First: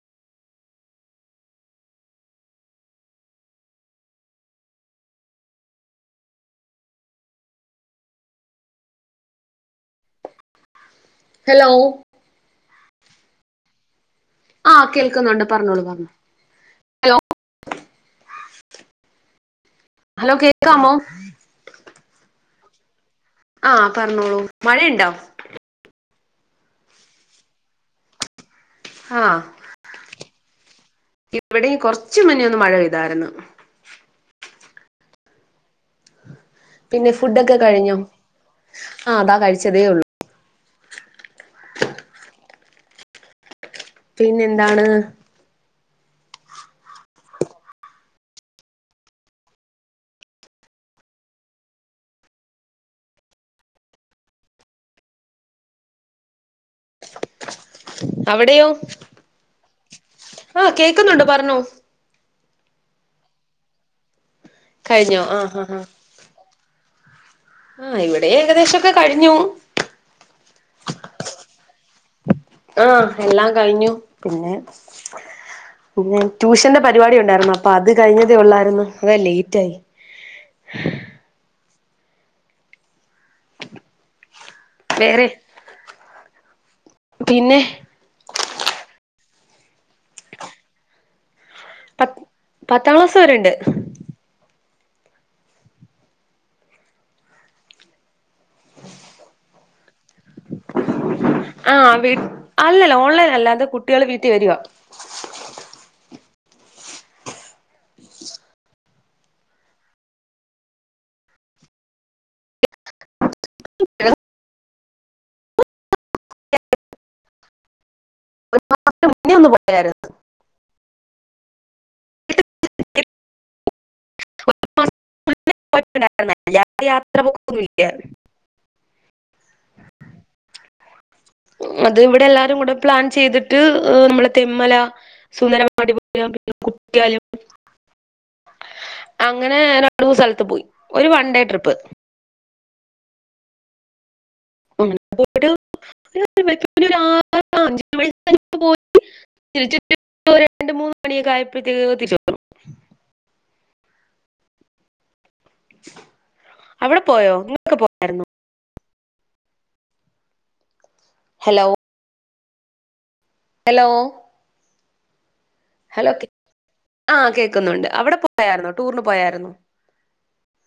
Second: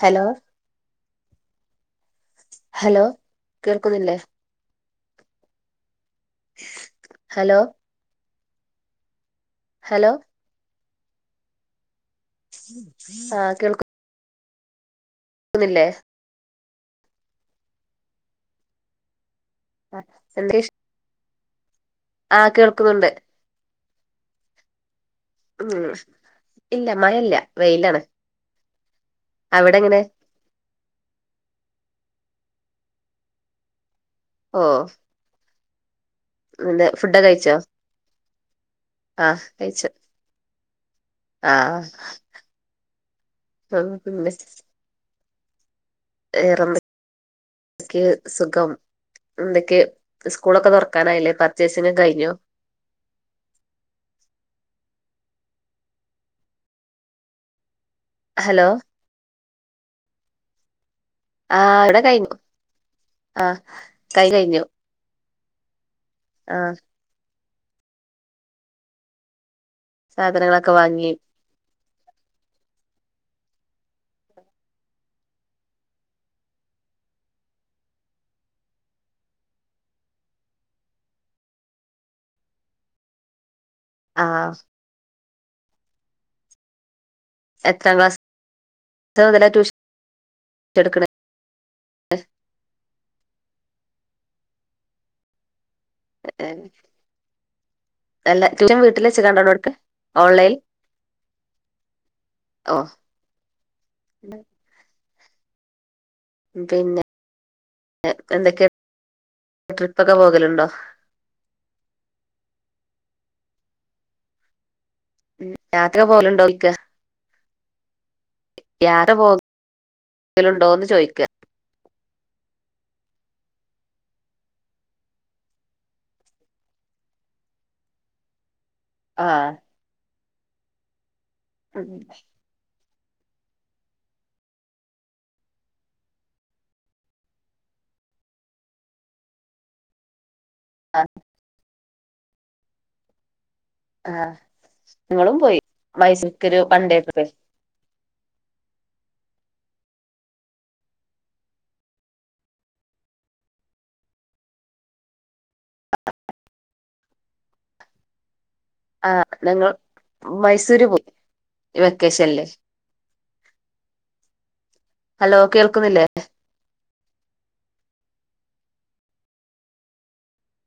Hello hello കേൾക്കുന്നില്ലെ hello hello hello ആഹ് കേൾക്കും ആഹ കേൾക്കുന്നുണ്ട് പറഞ്ഞോളൂ പറഞ്ഞു ഹലോ ഹലോ എന്ത കേക്കാമോ ആ കേൾക്കുന്നുണ്ട് ആഹ പറഞ്ഞോളൂ മഴയുണ്ടോ ഉം ഇല്ല മഴ ഇല്ല വെയിലാണ് ആഹ അവിടെ എങ്ങനെ ഇവിടെയും കൊറച്ച് മുന്നേ ന്ന് മഴ പെയ്താര്ന്ന്. ഓഹ് പിന്നെ ഫുഡൊക്കെ കഴിഞ്ഞു ആ അതാ കഴിച്ചതേ ഒള്ളു ആഹ പിന്നെ എന്താണ് വേറെന്തൊക്കെ സുഖം എന്തൊക്കെ സ്കൂളൊക്കെ തൊറക്കാനായില്ലേ പർച്ചേസിങ് ഒക്കെ കയിഞ്ഞോ [inaudible] ഹലോ അവിടെയോ ആ കേക്ക് ആഹ് ഇവിടെ കയിഞ്ഞു ആഹ കൈ കയിഞ്ഞു അഹ് അഹ് ആഹ ആഹ് ഇവിടെയും ഏകദേശംക്കെ കഴിഞ്ഞു സാധനങ്ങളൊക്കെ വാങ്ങി ആഹ എല്ലാം കഴിഞ്ഞു പിന്നെ പിന്നെ ട്യൂഷന്റെ പരിപാടി ഒണ്ടായിരുന്നു അപ്പൊ അത് കഴിഞ്ഞതേ ഉള്ളായിരുന്നു അത ലേറ്റ് ആയെ [inaudible] [unintelligible] ആഹ് [unintelligible] പിന്നെ എത്ര മുതല്ല ട്യൂഷൻ എടുക്കണെ പ പത്താം ക്ലാസ് വരെണ്ട് എല്ല ട്യൂഷൻ വീട്ടില് വെച്ച ട്ടാണോ എടക്ക [unintelligible] ആ വി ഓ അല്ലല്ല ഓൺലൈൻ അല്ലാതെ കുട്ടികള് വീട്ടിൽ വരിവാ [unintelligible] പിന്നെ ആ എന്തൊക്കെയ ട്രിപ്പൊക്കെ പോകലുണ്ടോ [inaudible] യാത്ര പോവലുണ്ടോലിക്ക യാറ് [unintelligible] ഒന്ന് പോയായിരുന്നു പോലുണ്ടോന്ന് ചോയ്ക്ക [unintelligible] യാത്ര പോക്ക് ഒന്നുല്ല ആഹ അത് ഇവിടെ എല്ലാരും കൂടെ പ്ലാൻ ചെയ്തിട്ട് ഏ നമ്മള് തെമ്മല, സുന്ദരമാടി [unintelligible] പിന്നെ കുട്ടിയാലും [inaudible] അങ്ങനെ രണ്ട് മൂന്ന് സ്ഥലത്ത് പോയി ആഹ് ഒരു വൺ ഡേ ട്രിപ്പ് ആഹ് ഞങ്ങളും പോയിട്ട് പോയി മൈസൂക്കൊരു വെളുപ്പിന് ഒരു വൺഡേ ട്രിപ്പേ ആറ് [unintelligible] തിരിച്ച് എത്തിയപ്പോ രണ്ട് മൂന്ന് മണിയൊക്ക ആയപ്പോഴത്തേക്ക്ത്തിരിച്ചോന്നു [inaudible] അവിടെപ്പോയോ [unintelligible] പോയായിരുന്നു. ആ ഞങ്ങൾ മൈസൂര് പോയി ഹലോ വെക്കേഷൻല്ലേ ഹലോ ഹലോ കേൾക്കുന്നില്ലേ ആ കേക്കുന്നുണ്ട് അവടെ പോയാര്ന്നോ ടൂറിന് പോയാര്ന്നോ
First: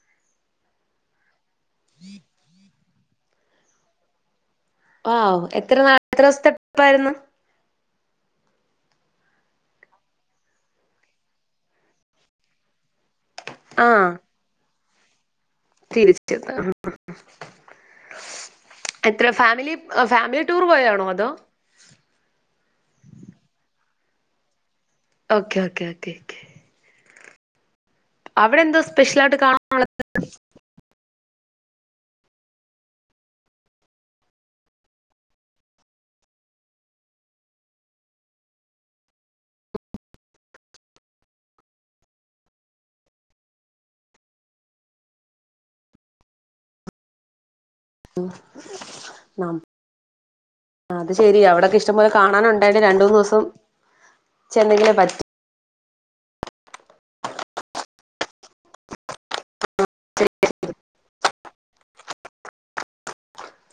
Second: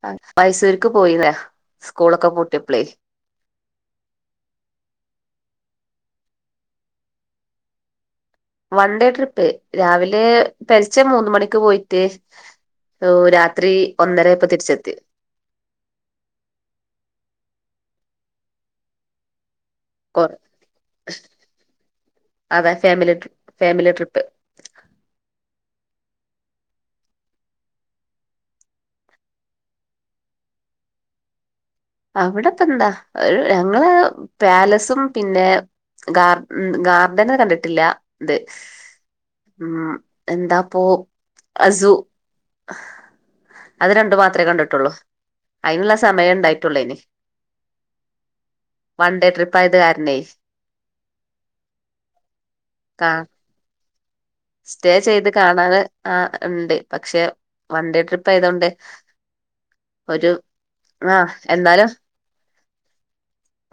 ആ മൈസൂര്ക്ക് പോയിണെ സ്കൂളൊക്കെ പൂട്ടിപ്പളേ ആഹ് എത്ര നാ എത്ര ദിവസത്തെ പ്പായിരുന്നു വൺ ഡേ ട്രിപ്പ് രാവിലെ പെലച്ചെ മൂന്നു മണിക്ക് പോയിട്ട് രാത്രി ഒന്നരായപ്പോ തിരിച്ചെത്തി തിരിച്ചത്താം [unintelligible] എത്ര ഫാമിലി? ഫാമിലി ടൂറ് പോയതാണോ അതോ അതാ family family trip okay okay okay ക്കേ അവിടെന്താ സ്പെഷ്യലായിട്ട് കാണാനുള്ളത്. അവിടെപ്പന്താ ഒരു ഞങ്ങള് പാലസും പിന്നെ ഗാർഡ ഗാർഡന് കണ്ടിട്ടില്ല ഇത് ഉം എന്താപ്പോ അസു അത് രണ്ടു മാത്രമേ കണ്ടിട്ടുള്ളൂ അയിനുള്ള സമയേ ഉണ്ടായിട്ടുള്ളേനി വൺഡേ നം ട്രിപ്പായത് കാരണേ അത് ശെരി അവിടക്കെ ഇഷ്ടംപോലെ കാണാനുണ്ടായിണ്ട് കാ രണ്ടൂന്ന് ദിവസം ചെന്നെങ്കിലേ സ്റ്റേ പറ്റു ചെയ്ത് കാണാന്. ആഹ് ഉണ്ട് പക്ഷെ വൺഡേ ട്രിപ്പായതോണ്ട് ഒരു ആഹ് എന്നാലും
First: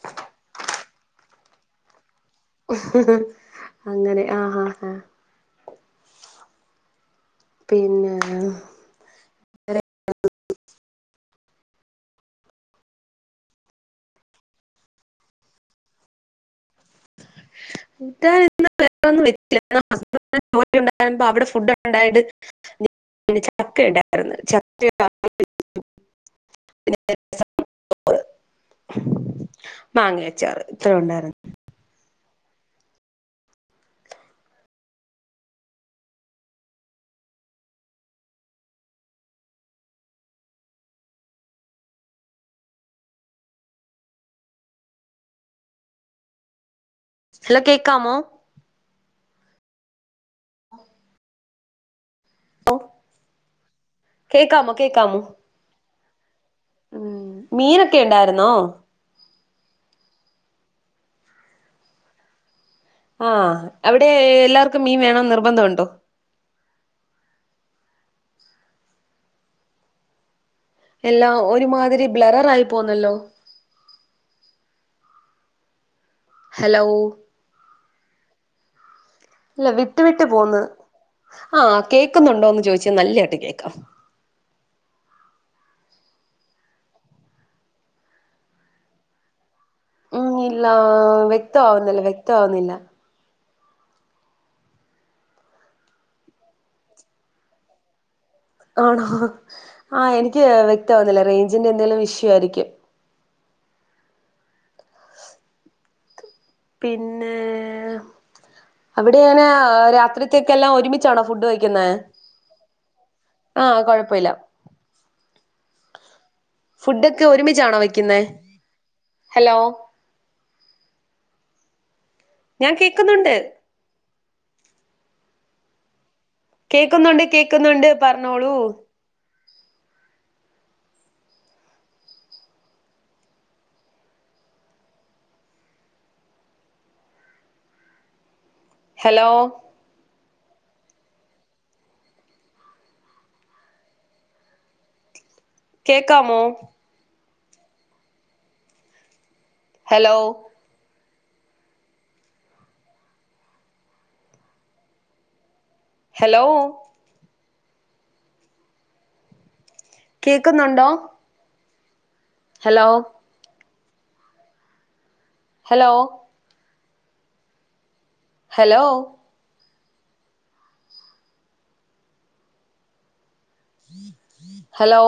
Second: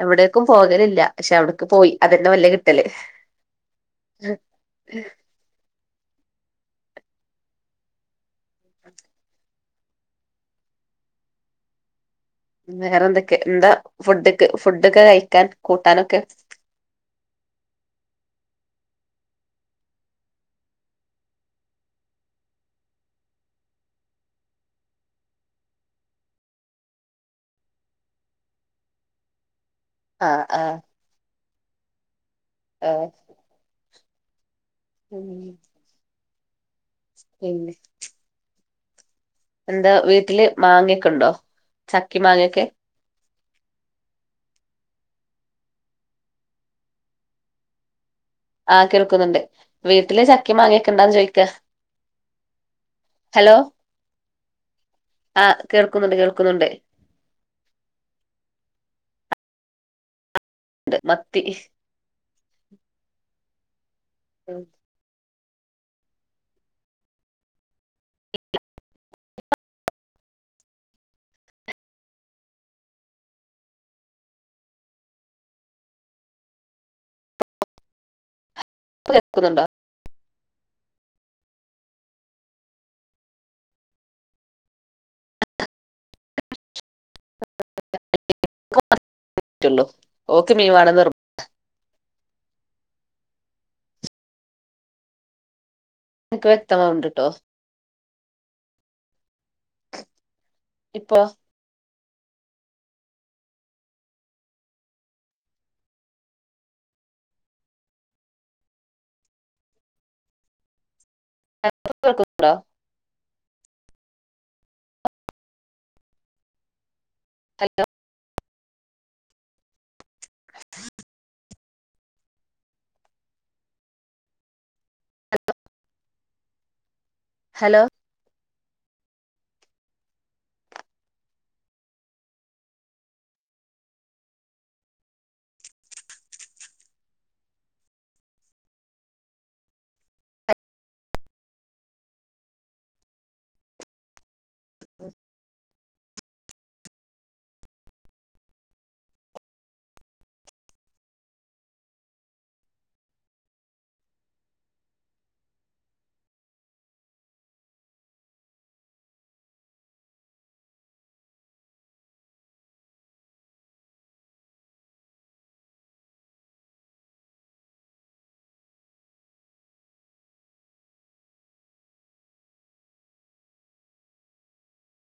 എവിടേക്കും പോകലില്ല പക്ഷെ അവിടക്ക് പോയി അതന്നെ വല്യ കിട്ടല് അങ്ങനെ ആഹ് ആഹ് ആഹ് പിന്നെ വേറെന്തൊക്കെ എന്താ ഫുഡൊക്കെ ഫുഡൊക്കെ കഴിക്കാൻ കൂട്ടാനൊക്കെ? [inaudible] ത ഇ [unintelligible] വേറന്നും [inaudible] വെബ [inaudible] ജോലിണ്ട [inaudible] അവിടെ ഫുഡ് ഉണ്ടായിത് [inaudible] പിന്നെ ചക്ക ഇണ്ടായിരുന്നു ചക്ക [unintelligible] പിന്നെ [inaudible] മാങ്ങയച്ചാറ് ഇത്ര ഉണ്ടായിരുന്നു ആഹ് ഉം പിന്നെ എന്താ വീട്ടില് മാങ്ങയെക്കെണ്ടോ ചക്കേം മാങ്ങൊക്കെ? ഹലോ കേക്കാമോ ആ കേൾക്കുന്നുണ്ട് വീട്ടില് ചക്കേം മാങ്ങേക്കെ ഇണ്ടാന്ന് ചോയിക്ക ഓഹ് ഹലോ കേക്കാമോ കേക്കാമോ ആ കേൾക്കുന്നുണ്ട് കേൾക്കുന്നുണ്ട് ഉം മീനൊക്കെ ണ്ടായിരുന്നോ ണ്ട് മത്തി ആഹ് അവിടെ ഇപ്പൊ എല്ലാർക്കും മീൻ വേണംന്ന് നിർബന്ധമുണ്ടോ? എല്ലാം ഒരുമാതിരി ബ്ലറർ ആയി പോന്നല്ലോ. ഹലോ കേൾക്കുന്നുണ്ടോ ഇല്ല വിട്ട് വിട്ട് പോന്ന് ആഹ് കേക്കുന്നുണ്ടോന്ന് ചോദിച്ചാ നല്ലയായിട്ട് കേക്കാം [unintelligible] ഉം ഓക്ക് ഇല്ല മീൻ വേണം നിർബന്ധം. വ്യക്താവുന്നില്ല വ്യക്താവുന്നില്ല എനക്ക് വ്യക്തമാ ഉണ്ട്ട്ടോ ആണോ ആഹ് എനിക്ക് ഇപ്പൊ വ്യക്താവുന്നില്ല റേഞ്ചിന്റെ എന്തെങ്കിലും വിഷയായിരിക്കും. [unintelligible] പിന്നേ അവിടെ ങ്ങനെ രാത്രിത്തേക്കെല്ലാം ഒരുമി ച്ചാണോ ഫുഡ് കഴിക്കുന്ന ഉണ്ടോ ആഹ് കൊഴപ്പില്ല ഫുഡൊക്കെ ഒരുമിച്ചാണോ വെക്കുന്നത്. ഹലോ.. [inaudible] ഞാൻ കേക്കുന്നുണ്ട് കേക്കുന്നുണ്ട് ഹലോ കേക്കുന്നുണ്ട് പറഞ്ഞോളൂ ഹലോ ഉ കേക്കാമോ ഹലോ ഹലോ കേക്കുന്നുണ്ടോ? Hello hello hello hello